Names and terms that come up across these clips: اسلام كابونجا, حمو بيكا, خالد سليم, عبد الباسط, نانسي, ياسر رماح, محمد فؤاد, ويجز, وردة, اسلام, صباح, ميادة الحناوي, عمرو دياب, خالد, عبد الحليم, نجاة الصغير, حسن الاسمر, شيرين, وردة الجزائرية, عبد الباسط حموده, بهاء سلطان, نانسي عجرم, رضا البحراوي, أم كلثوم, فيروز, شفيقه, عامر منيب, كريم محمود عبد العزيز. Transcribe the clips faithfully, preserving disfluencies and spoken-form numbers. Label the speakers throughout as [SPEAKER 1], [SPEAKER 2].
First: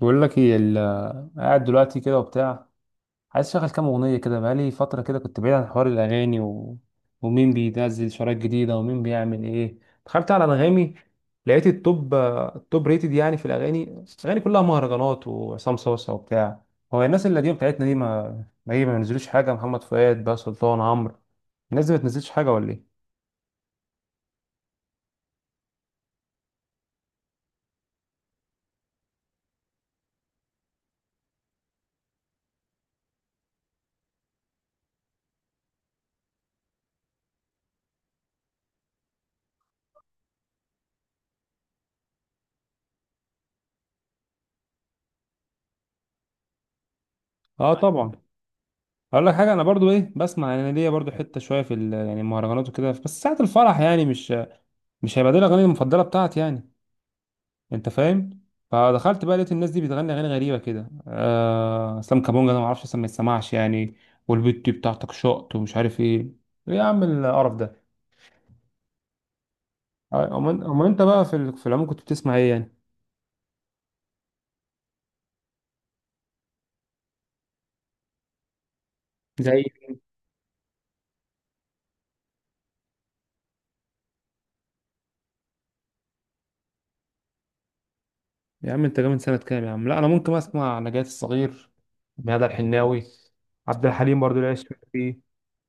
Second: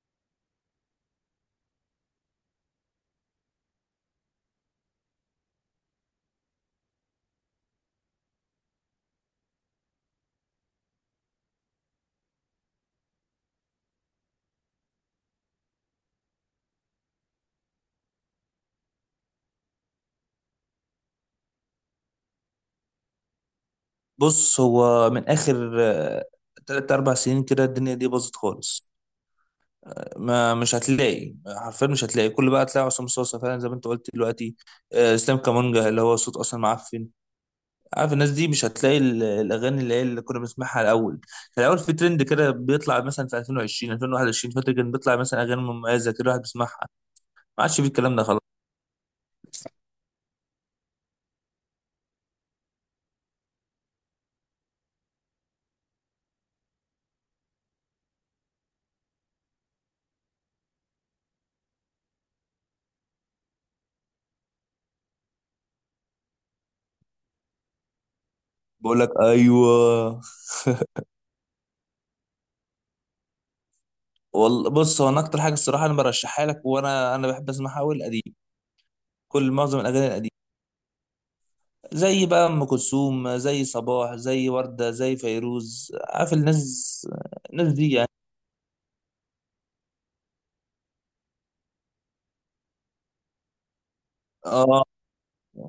[SPEAKER 1] بقول لك ايه ال- قاعد دلوقتي كده وبتاع. عايز اشغل كام اغنيه كده، بقالي فتره كده كنت بعيد عن حوار الاغاني و... ومين بينزل شرايط جديده ومين بيعمل ايه. دخلت على انغامي، لقيت التوب التوب ريتد يعني في الاغاني الاغاني كلها مهرجانات وعصام صوصه وبتاع. هو الناس القديمه بتاعتنا دي ما ما هي ما بينزلوش حاجه، محمد فؤاد بقى، سلطان، عمرو، الناس دي ما بتنزلش حاجه ولا ايه؟
[SPEAKER 2] بص هو من اخر آه، تلات اربع سنين كده الدنيا دي باظت خالص. ما مش هتلاقي حرفيا، مش هتلاقي كل بقى، هتلاقي عصام صاصا فعلا زي ما انت قلت دلوقتي. آه، اسلام كامونجا اللي هو صوت اصلا معفن. عارف الناس دي مش هتلاقي ال- الاغاني اللي هي اللي كنا بنسمعها الاول. كان الاول في ترند كده بيطلع مثلا في الفين وعشرين الفين وواحد وعشرين، فاكر كان بيطلع مثلا اغاني مميزه كده الواحد بيسمعها. ما
[SPEAKER 1] اه،
[SPEAKER 2] عادش في
[SPEAKER 1] طبعا.
[SPEAKER 2] الكلام ده خلاص.
[SPEAKER 1] اقول لك حاجه، انا برضو ايه بسمع، انا ليا برضو حته شويه في ال- يعني المهرجانات وكده، بس ساعه الفرح يعني، مش مش هيبقى دي الاغاني المفضله بتاعتي يعني. انت فاهم. فدخلت بقى لقيت الناس دي بتغني اغاني غريبه كده، آه اسلام كابونجا ده ما اعرفش اسمه، ما يتسمعش يعني، والبت دي بتاعتك شقط ومش عارف ايه. ايه يا عم القرف ده؟
[SPEAKER 2] بقول لك ايوه.
[SPEAKER 1] آه، امال امال انت بقى في ال- في العموم كنت بتسمع ايه يعني؟
[SPEAKER 2] والله بص، هو انا اكتر حاجه الصراحه انا برشحها لك، وانا انا بحب اسمعها قوي القديم، كل
[SPEAKER 1] زي؟
[SPEAKER 2] معظم الاغاني القديمه. زي بقى ام كلثوم، زي صباح، زي ورده، زي فيروز، عارف الناس، الناس دي يعني.
[SPEAKER 1] يا عم انت جاي من سنه كام يا عم؟ لا، انا ممكن اسمع نجاة الصغير، ميادة الحناوي، عبد الحليم برضو اللي عايش
[SPEAKER 2] اه،
[SPEAKER 1] فيه.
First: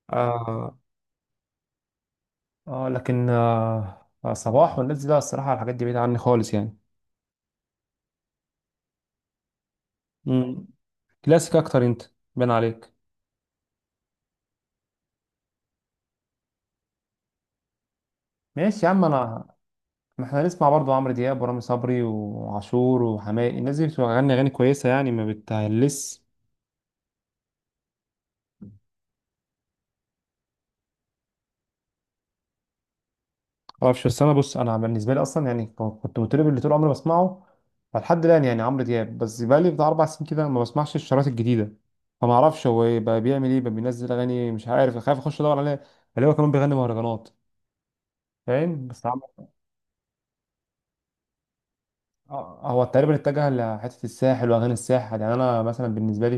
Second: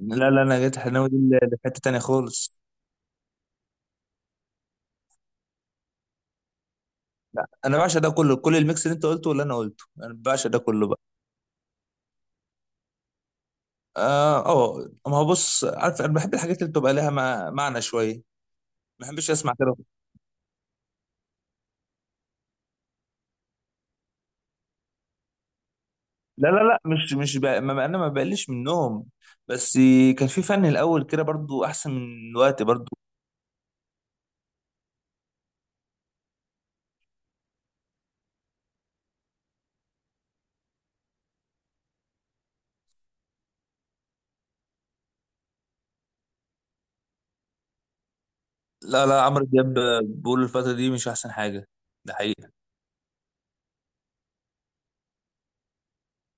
[SPEAKER 2] لا لا انا
[SPEAKER 1] آه.
[SPEAKER 2] جيت حناوي دي ل- لحته تانية خالص.
[SPEAKER 1] آه لكن آه آه، صباح والناس دي لا، الصراحه الحاجات دي بعيده عني خالص يعني.
[SPEAKER 2] انا بعشق ده كله، كل الميكس اللي انت قلته واللي انا قلته انا بعشق ده
[SPEAKER 1] مم.
[SPEAKER 2] كله بقى.
[SPEAKER 1] كلاسيك اكتر انت، بان عليك.
[SPEAKER 2] اه اه، ما هو بص، عارف انا بحب الحاجات اللي بتبقى لها مع- معنى شويه،
[SPEAKER 1] ماشي يا عم
[SPEAKER 2] ما بحبش
[SPEAKER 1] انا،
[SPEAKER 2] اسمع كده.
[SPEAKER 1] ما احنا نسمع برضه عمرو دياب ورامي صبري وعاشور وحماقي، الناس دي بتغني اغاني كويسه يعني، ما بتهلس.
[SPEAKER 2] لا لا لا، مش مش بقى، ما انا ما بقلش منهم، بس كان في فن الاول كده برضو احسن من دلوقتي برضو.
[SPEAKER 1] معرفش، بس انا بص، انا بالنسبه لي اصلا يعني، ك- كنت مطرب اللي طول عمري بسمعه، فلحد الان يعني عمرو دياب بس، بقى لي بتاع اربع سنين كده ما بسمعش الشرايط الجديده، فما اعرفش هو إيه بقى، بيعمل ايه بقى، بينزل اغاني مش عارف، خايف اخش ادور عليه اللي هو كمان بيغني مهرجانات. فاهم؟ بس.
[SPEAKER 2] لا لا، عمرو دياب بقول الفتره دي مش احسن حاجه، ده حقيقي.
[SPEAKER 1] اه، هو تقريبا اتجه لحتة الساحل وأغاني الساحل، يعني أنا مثلا بالنسبة لي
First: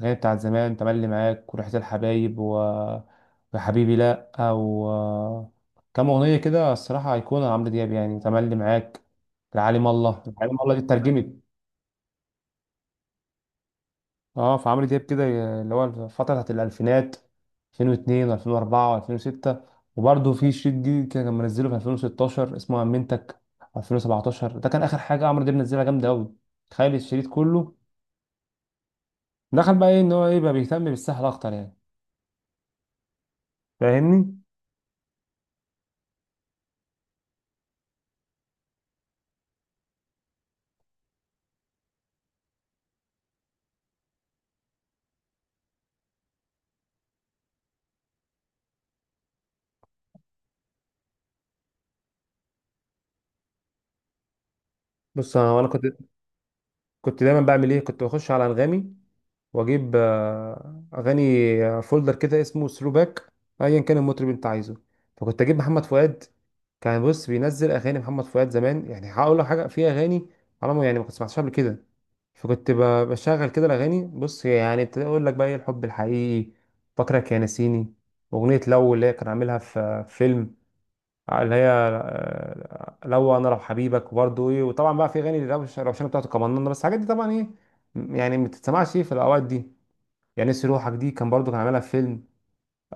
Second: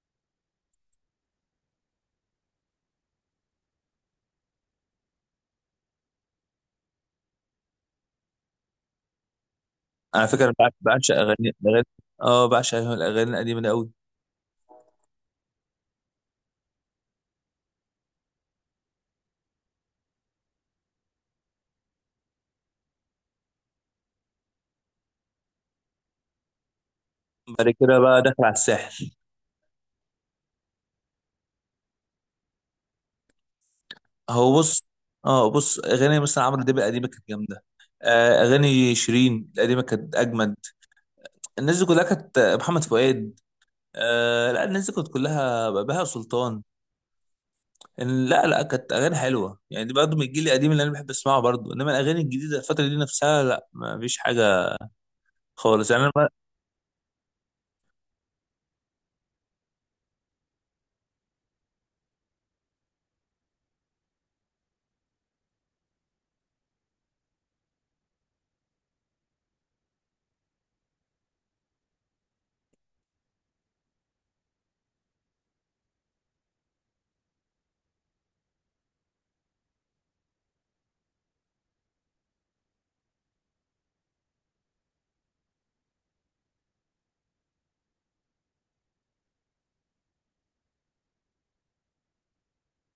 [SPEAKER 1] الأغاني بتاعت زمان، تملي معاك وريحة الحبايب و... وحبيبي لأ، أو كام أغنية كده الصراحة أيقونة عمرو دياب يعني، تملي معاك، العالم الله،
[SPEAKER 2] على فكره انا
[SPEAKER 1] العالم الله
[SPEAKER 2] بع-
[SPEAKER 1] دي
[SPEAKER 2] بعشق
[SPEAKER 1] اترجمت.
[SPEAKER 2] اغاني الاغاني، اه بعشق الاغاني القديمه دي قوي.
[SPEAKER 1] اه، فعمرو دياب كده اللي هو الفترة بتاعت الألفينات، ألفين واتنين و2004 و2006، وبرضه في شريط جديد كده كان منزله في ألفين وستاشر اسمه أمنتك، ألفين وسبعتاشر ده كان آخر حاجة عمرو دياب نزلها جامدة أوي. تخيل الشريط
[SPEAKER 2] بعد
[SPEAKER 1] كله.
[SPEAKER 2] كده بقى داخل على الساحل.
[SPEAKER 1] دخل بقى ايه، ان هو ايه بقى بيهتم بالسحر اكتر يعني. فاهمني؟
[SPEAKER 2] هو بص، اه بص اغاني مثلا عمرو دياب القديمه كانت جامده. آه اغاني شيرين القديمه كانت اجمد. الناس دي كلها كانت محمد فؤاد. آه لا، الناس دي كانت كلها بهاء سلطان. إن- لا لا، كانت اغاني حلوه يعني، دي برضه من الجيل القديم اللي انا بحب اسمعه برضه، انما الاغاني الجديده الفتره دي نفسها لا، ما فيش حاجه
[SPEAKER 1] بص انا، وأنا كنت
[SPEAKER 2] خالص يعني. انا ما-
[SPEAKER 1] كنت دايما بعمل ايه، كنت بخش على انغامي واجيب آه، اغاني، آه، فولدر كده اسمه ثرو باك، ايا كان المطرب اللي انت عايزه، فكنت اجيب محمد فؤاد. كان بص بينزل اغاني محمد فؤاد زمان، يعني هقول لك حاجه في اغاني على ما يعني، ما كنت سمعتهاش قبل كده. فكنت ب- بشغل كده الاغاني، بص يعني ابتدي اقول لك بقى ايه، الحب الحقيقي، فاكرك يا نسيني، اغنيه لو اللي هي كان عاملها في في فيلم اللي هي آه، لو انا، لو حبيبك، وبرضه ايه، وطبعا بقى في اغاني روش- روشانه بتاعته كمان، بس الحاجات دي طبعا ايه، م- يعني ما بتتسمعش ايه في الاوقات دي يعني، نسي روحك دي كان برضه كان عاملها في فيلم.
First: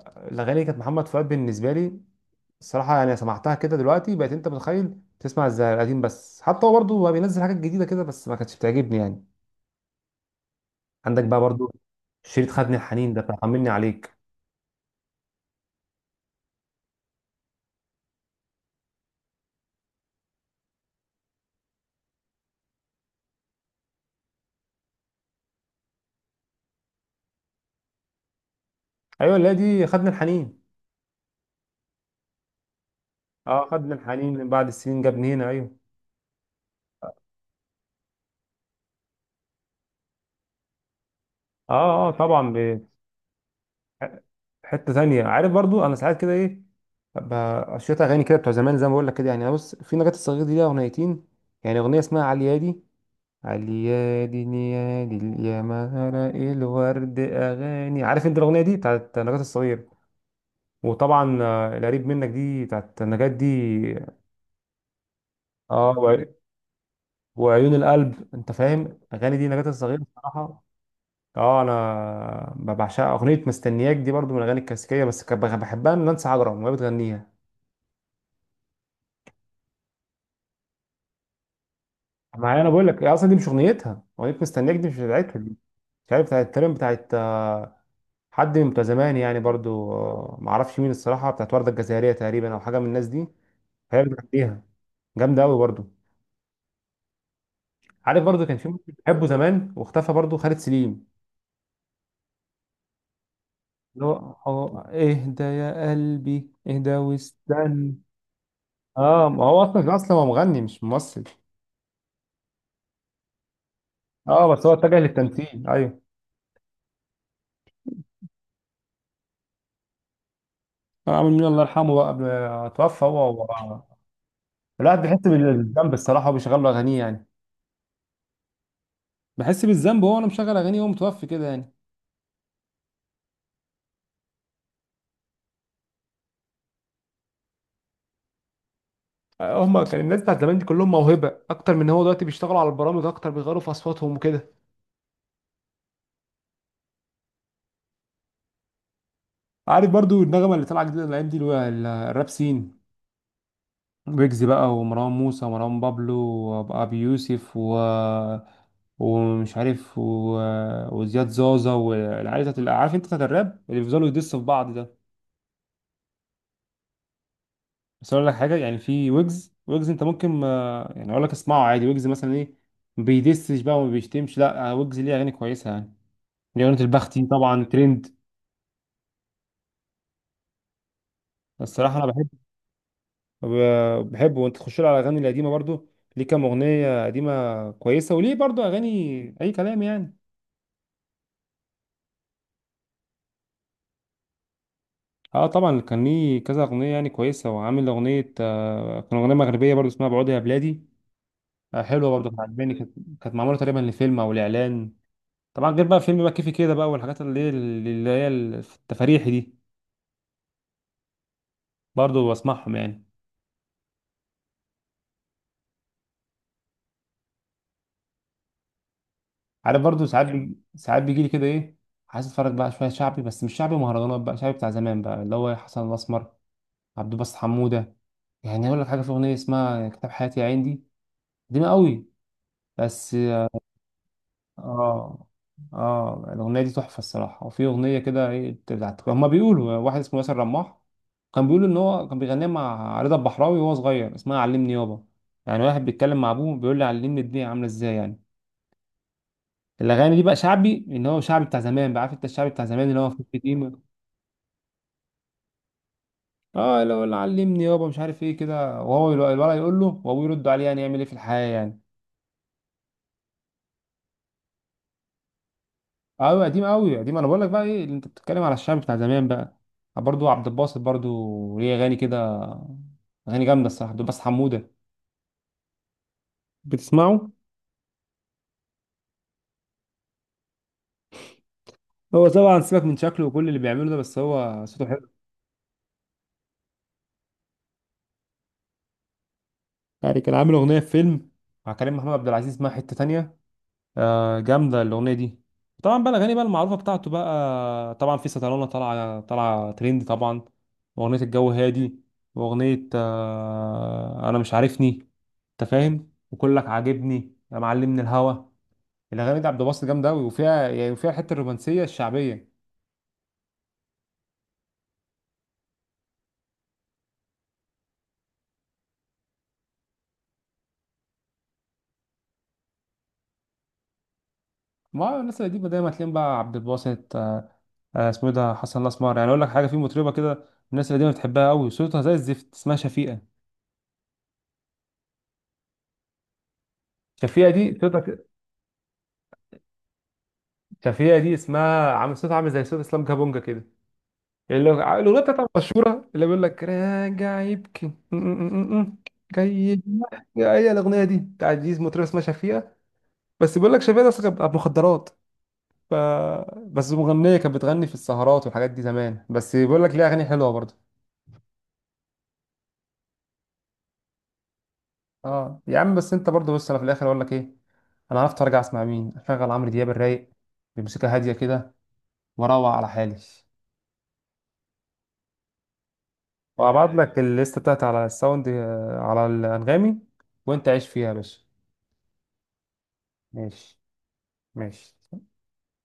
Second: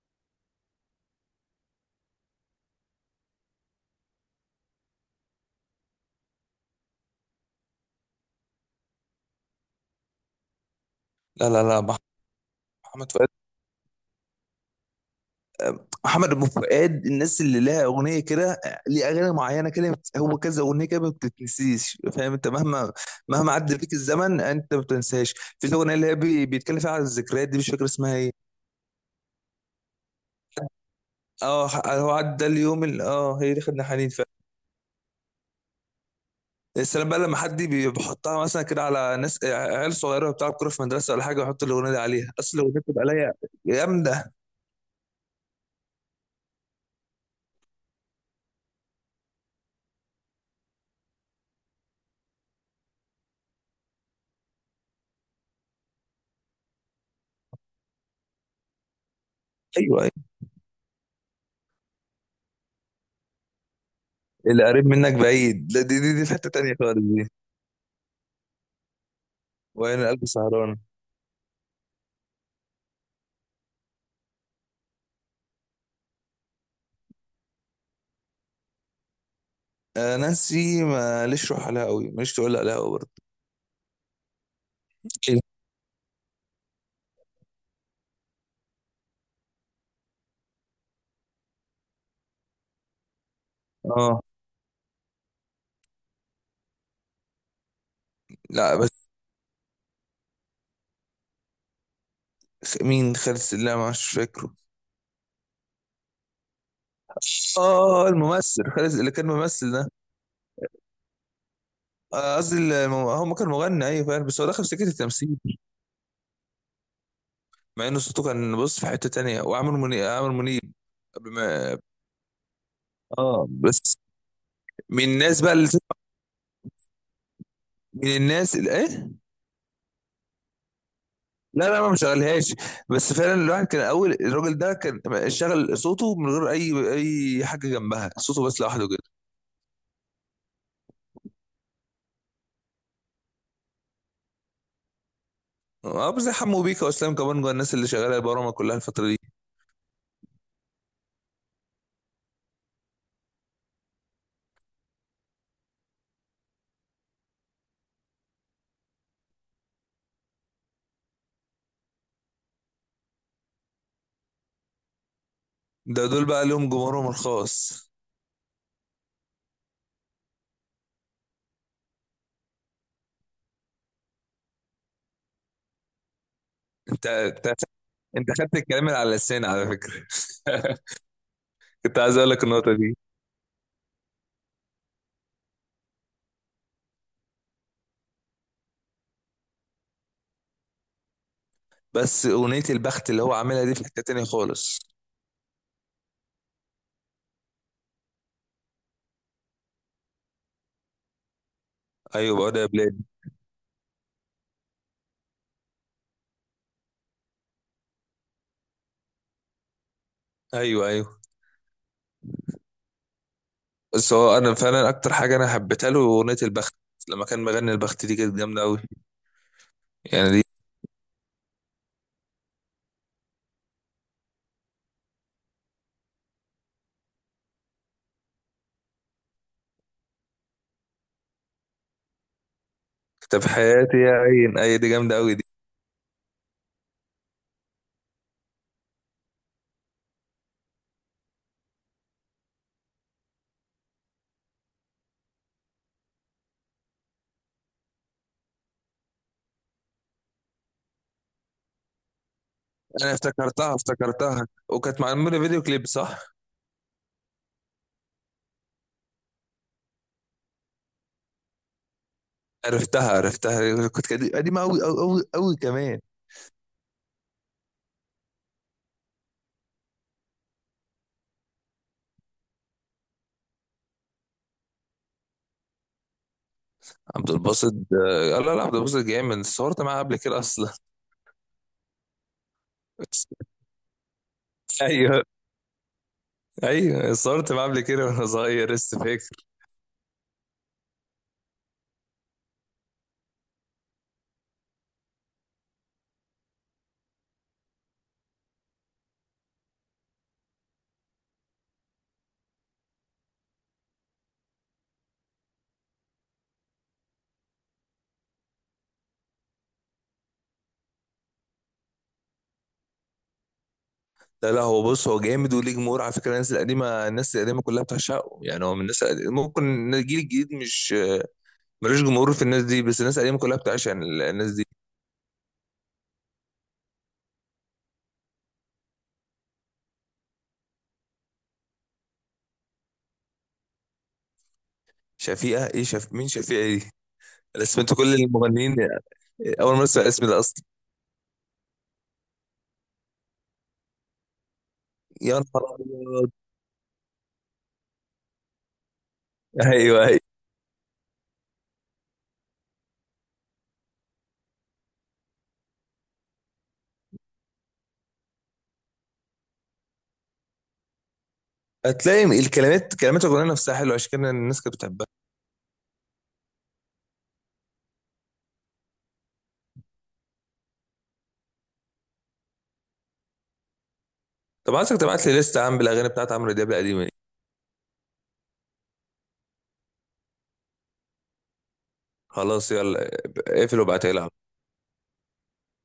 [SPEAKER 1] الاغاني دي كانت محمد فؤاد بالنسبه لي الصراحه يعني، سمعتها كده دلوقتي بقيت انت متخيل تسمع زي القديم، بس حتى هو برضه بقى بينزل حاجات جديده كده بس ما كانتش بتعجبني يعني. عندك بقى
[SPEAKER 2] لا لا
[SPEAKER 1] برضه
[SPEAKER 2] لا.
[SPEAKER 1] شريط خدني
[SPEAKER 2] محمد
[SPEAKER 1] الحنين ده
[SPEAKER 2] فؤاد،
[SPEAKER 1] بتاع طمني عليك.
[SPEAKER 2] محمد ابو فؤاد، الناس اللي لها اغنيه كده، ليه اغاني معينه كده بت- هو كذا اغنيه كده ما بتتنسيش، فاهم انت؟ مهما مهما عدى بيك الزمن انت ما بتنساش. في الاغنيه اللي هي بي- بيتكلم فيها عن الذكريات دي، مش فاكر اسمها ايه.
[SPEAKER 1] ايوه، اللي هي دي خدني الحنين.
[SPEAKER 2] اه، ح- هو عدى اليوم اللي اه، هي دي
[SPEAKER 1] اه،
[SPEAKER 2] خدنا
[SPEAKER 1] خدني
[SPEAKER 2] حنين فعلا.
[SPEAKER 1] الحنين من بعد السنين جابني هنا، ايوه.
[SPEAKER 2] السلام بقى لما حد بي- بيحطها مثلا كده على ناس عيال صغيره بتلعب كوره في مدرسه ولا حاجه ويحط
[SPEAKER 1] اه،
[SPEAKER 2] الاغنيه دي
[SPEAKER 1] اه،
[SPEAKER 2] عليها،
[SPEAKER 1] طبعا.
[SPEAKER 2] اصل الاغنيه بتبقى ليا جامده.
[SPEAKER 1] حته تانية، عارف برضو انا ساعات كده ايه، ببقى شويه اغاني كده بتوع زمان زي ما بقول لك كده يعني، أنا بص في نجاة الصغير دي لها اغنيتين، يعني اغنيه اسمها عليادي، عليادي نيادي يا مهر الورد، اغاني عارف انت الاغنيه دي بتاعت نجاة الصغير.
[SPEAKER 2] ايوه، أيوة.
[SPEAKER 1] وطبعا آه، القريب منك دي بتاعت نجاة دي.
[SPEAKER 2] اللي قريب منك بعيد ده-
[SPEAKER 1] اه،
[SPEAKER 2] دي دي,
[SPEAKER 1] وع-
[SPEAKER 2] دي في حته تانيه خالص دي.
[SPEAKER 1] وعيون القلب، انت فاهم، اغاني دي نجاة الصغير
[SPEAKER 2] وعين القلب
[SPEAKER 1] بصراحه.
[SPEAKER 2] سهران.
[SPEAKER 1] اه، انا بعشقها، اغنيه مستنياك دي برضو من الاغاني الكلاسيكيه، بس كنت بحبها من نانسي عجرم وهي بتغنيها
[SPEAKER 2] آه، نانسي ماليش روح عليها قوي، ماليش تقول
[SPEAKER 1] معايا. انا
[SPEAKER 2] عليها
[SPEAKER 1] بقول
[SPEAKER 2] قوي
[SPEAKER 1] لك هي
[SPEAKER 2] برضه.
[SPEAKER 1] اصلا دي مش اغنيتها، اغنيه مستنياك دي مش بتاعتها
[SPEAKER 2] إيه؟
[SPEAKER 1] دي، مش عارف، بتاعت تقريبا، بتاعت آه، حد من بتوع زمان يعني برضو، آه، ما اعرفش مين الصراحه، بتاعت ورده الجزائريه تقريبا، او حاجه من الناس دي، هي اللي
[SPEAKER 2] اه
[SPEAKER 1] بتغنيها، جامده قوي برضو. عارف برضو كان في
[SPEAKER 2] لا
[SPEAKER 1] مطرب
[SPEAKER 2] بس،
[SPEAKER 1] بحبه زمان واختفى برضو، خالد سليم،
[SPEAKER 2] خ- مين خالد؟ لا
[SPEAKER 1] اللي
[SPEAKER 2] مش
[SPEAKER 1] هو،
[SPEAKER 2] فاكره.
[SPEAKER 1] هو اهدى يا قلبي، اهدى واستنى.
[SPEAKER 2] اه، الممثل خالد اللي كان
[SPEAKER 1] اه، ما هو
[SPEAKER 2] ممثل
[SPEAKER 1] اصلا كان
[SPEAKER 2] ده.
[SPEAKER 1] اصلا هو مغني مش ممثل.
[SPEAKER 2] آه، قصدي الم- هو ما كان مغني، ايوه فعلا بس
[SPEAKER 1] اه،
[SPEAKER 2] هو دخل
[SPEAKER 1] بس
[SPEAKER 2] في
[SPEAKER 1] هو
[SPEAKER 2] سكه
[SPEAKER 1] اتجه
[SPEAKER 2] التمثيل.
[SPEAKER 1] للتمثيل، ايوه.
[SPEAKER 2] مع ان صوته كان بص في حته تانية. وعامر منيب عامر منيب. قبل
[SPEAKER 1] عامل مين الله
[SPEAKER 2] ما
[SPEAKER 1] يرحمه بقى قبل ما توفى هو،
[SPEAKER 2] اه بس.
[SPEAKER 1] الواحد
[SPEAKER 2] من
[SPEAKER 1] بيحس
[SPEAKER 2] الناس بقى اللي تسمع،
[SPEAKER 1] بالذنب الصراحه وبيشغل له اغانيه يعني،
[SPEAKER 2] من الناس اللي ايه.
[SPEAKER 1] بحس بالذنب وهو انا مشغل اغاني وهو متوفي كده
[SPEAKER 2] لا
[SPEAKER 1] يعني.
[SPEAKER 2] لا، ما مشغلهاش. بس فعلا الواحد كان اول، الراجل ده كان شغل صوته من غير اي، اي حاجه جنبها، صوته بس لوحده كده.
[SPEAKER 1] هما كان الناس بتاعت زمان دي كلهم موهبه اكتر من هو دلوقتي، بيشتغلوا على البرامج اكتر، بيغيروا في اصواتهم وكده.
[SPEAKER 2] اه بس زي حمو بيكا واسلام كمان جوه الناس اللي شغاله البرامج كلها الفتره دي.
[SPEAKER 1] عارف برضو النغمه اللي طالعه جديده الايام دي اللي هو ال- الراب سين، ويجز بقى، ومروان موسى، ومروان بابلو، وابي يوسف و... ومش عارف و... وزياد زازا، والعيال بتاعت، عارف انت بتاعت الراب اللي بيفضلوا يدسوا في بعض ده.
[SPEAKER 2] ده دول بقى لهم جمهورهم الخاص.
[SPEAKER 1] بس اقول لك حاجه، يعني في ويجز، ويجز انت ممكن ما يعني اقول لك اسمعه عادي، ويجز مثلا ايه، ما بيدسش بقى وما بيشتمش، لا، ويجز ليه اغاني كويسه يعني، ليه اغنيه
[SPEAKER 2] انت
[SPEAKER 1] البختي
[SPEAKER 2] انت
[SPEAKER 1] طبعا ترند.
[SPEAKER 2] انت خدت الكلام اللي على لساني على فكره.
[SPEAKER 1] الصراحه
[SPEAKER 2] كنت
[SPEAKER 1] انا
[SPEAKER 2] عايز
[SPEAKER 1] بحب،
[SPEAKER 2] اقول لك النقطه دي.
[SPEAKER 1] ب- بحبه وانت تخش له على الاغاني القديمه برضو، ليه كام اغنيه قديمه كويسه، وليه برضو اغاني اي كلام يعني.
[SPEAKER 2] بس اغنيه البخت اللي هو عاملها دي في حته تانيه خالص.
[SPEAKER 1] اه، طبعا كان ليه كذا اغنيه يعني كويسه، وعامل اغنيه آه كان اغنيه مغربيه برضو اسمها بعودي يا بلادي، آه حلوه برضو، كانت
[SPEAKER 2] ايوه بقى يا
[SPEAKER 1] عجباني، كانت
[SPEAKER 2] بلاد.
[SPEAKER 1] كانت معموله تقريبا لفيلم او لاعلان. طبعا غير بقى فيلم بقى كيفي كده بقى، والحاجات اللي هي اللي هي التفاريحي دي،
[SPEAKER 2] ايوه ايوه.
[SPEAKER 1] برضه بسمعهم يعني.
[SPEAKER 2] بس هو انا فعلا اكتر حاجه انا حبيتها له اغنيه البخت، لما كان مغني البخت دي كانت جامده قوي.
[SPEAKER 1] عارف برضه ساعات
[SPEAKER 2] يعني دي
[SPEAKER 1] بي... ساعات بيجي لي كده ايه، عايز اتفرج بقى شويه شعبي، بس مش شعبي مهرجانات بقى، شعبي بتاع زمان بقى، اللي هو حسن الاسمر، عبد الباسط حموده. يعني اقول لك حاجه، في اغنيه اسمها كتاب حياتي يا عين دي، قديمه قوي بس.
[SPEAKER 2] كتاب حياتي يا عين، اي دي جامده
[SPEAKER 1] اه.
[SPEAKER 2] قوي دي.
[SPEAKER 1] اه، الاغنيه دي تحفه الصراحه. وفي اغنيه كده ايه بتاعت، هما بيقولوا واحد اسمه ياسر رماح، كان بيقول ان هو كان بيغنيها مع رضا البحراوي وهو صغير، اسمها علمني يابا، يعني واحد بيتكلم مع ابوه بيقول له علمني الدنيا عامله ازاي يعني. الاغاني دي بقى شعبي، ان هو شعبي بتاع زمان بقى، عارف انت الشعبي بتاع زمان اللي هو
[SPEAKER 2] انا
[SPEAKER 1] في
[SPEAKER 2] افتكرتها
[SPEAKER 1] القديمه.
[SPEAKER 2] افتكرتها، وكانت معموله فيديو كليب صح؟
[SPEAKER 1] اه، اللي هو اللي علمني يابا مش عارف ايه كده، وهو الو- الولد يقول له وابوه يرد عليه، يعني يعمل ايه في الحياه يعني.
[SPEAKER 2] عرفتها عرفتها، كنت قدي- قديمه قوي قوي قوي قوي كمان.
[SPEAKER 1] قوي قديم، قوي قديم. انا بقول لك بقى ايه، اللي انت بتتكلم على الشعب بتاع زمان بقى، برضو عبد الباسط برضو ليه اغاني كده، اغاني جامده الصراحه، عبد الباسط حموده، بتسمعه؟
[SPEAKER 2] عبد الباسط، آه، لا لا، عبد الباسط جامد، صورت معاه قبل كده اصلا.
[SPEAKER 1] هو طبعا سيبك من شكله وكل اللي بيعمله ده، بس هو صوته حلو.
[SPEAKER 2] ايوه ايوه، صورت معاه قبل كده وانا صغير لسه فاكر.
[SPEAKER 1] يعني كان عامل اغنيه في فيلم مع كريم محمود عبد العزيز اسمها حته تانية، آه جامده الاغنيه دي. طبعا بقى الاغاني بقى المعروفه بتاعته بقى طبعا، في سطرانه، طالعه طالعه ترند طبعا، واغنيه الجو هادي، واغنيه آه انا مش عارفني، انت فاهم، وكلك عاجبني يا معلم من الهوا. الاغاني دي عبد الباسط جامده قوي، وفيها يعني فيها الحته الرومانسيه الشعبيه.
[SPEAKER 2] لا لا، هو بص هو جامد وليه جمهور على فكره، الناس القديمه، الناس القديمه كلها بتعشقه، يعني هو من الناس القديمة. ممكن الجيل الجديد مش آه، ملوش جمهور في الناس دي، بس الناس القديمه كلها بتعشق ال- الناس دي.
[SPEAKER 1] ما هو الناس القديمه دايما تلاقيهم بقى عبد الباسط، آه، اسمه ايه ده، حسن الاسمر. يعني اقول لك حاجه، في مطربه كده الناس القديمه بتحبها قوي صوتها زي الزفت اسمها شفيقه.
[SPEAKER 2] شفيقه ايه؟ شف مين شفيقه دي؟
[SPEAKER 1] شفيقه
[SPEAKER 2] انا
[SPEAKER 1] دي
[SPEAKER 2] سمعت
[SPEAKER 1] صوتها
[SPEAKER 2] كل
[SPEAKER 1] كده-
[SPEAKER 2] المغنيين، اول مره اسمع الاسم ده اصلا.
[SPEAKER 1] شفيقه دي اسمها، عامل صوتها عامل زي صوت اسلام كابونجا كده، اللي هو- الاغنيه
[SPEAKER 2] يا
[SPEAKER 1] بتاعتها
[SPEAKER 2] نهار
[SPEAKER 1] المشهوره اللي
[SPEAKER 2] ابيض.
[SPEAKER 1] بيقول لك راجع يبكي م- م- م- م- جاي
[SPEAKER 2] ايوه،
[SPEAKER 1] يبكي.
[SPEAKER 2] أيوه.
[SPEAKER 1] هي الاغنيه دي بتاعت دي مطربه اسمها شفيقه، بس بيقول لك شفيقه ده اصلا كانت بتاعت مخدرات، ف... بس مغنية كانت بتغني في السهرات والحاجات دي زمان، بس بيقول لك ليها أغاني حلوة برضه.
[SPEAKER 2] هتلاقي الكلمات، كلمات الأغنية نفسها حلوة عشان كده الناس كانت بتحبها.
[SPEAKER 1] اه يا عم، بس أنت برضه بص، أنا في الآخر أقول لك إيه، أنا عرفت أرجع أسمع مين، أشغل عمرو دياب الرايق بموسيقى هادية كده، وأروق على حالي،
[SPEAKER 2] طب عايزك تبعت لي لستة يا عم بالأغاني بتاعت عمرو دياب
[SPEAKER 1] وأبعت
[SPEAKER 2] القديمة دي.
[SPEAKER 1] لك الليستة بتاعتي على الساوند، آه، على الأنغامي، وأنت عيش فيها يا باشا.
[SPEAKER 2] خلاص يلا،
[SPEAKER 1] ماشي.
[SPEAKER 2] اقفل وابعتها لي.
[SPEAKER 1] ماشي.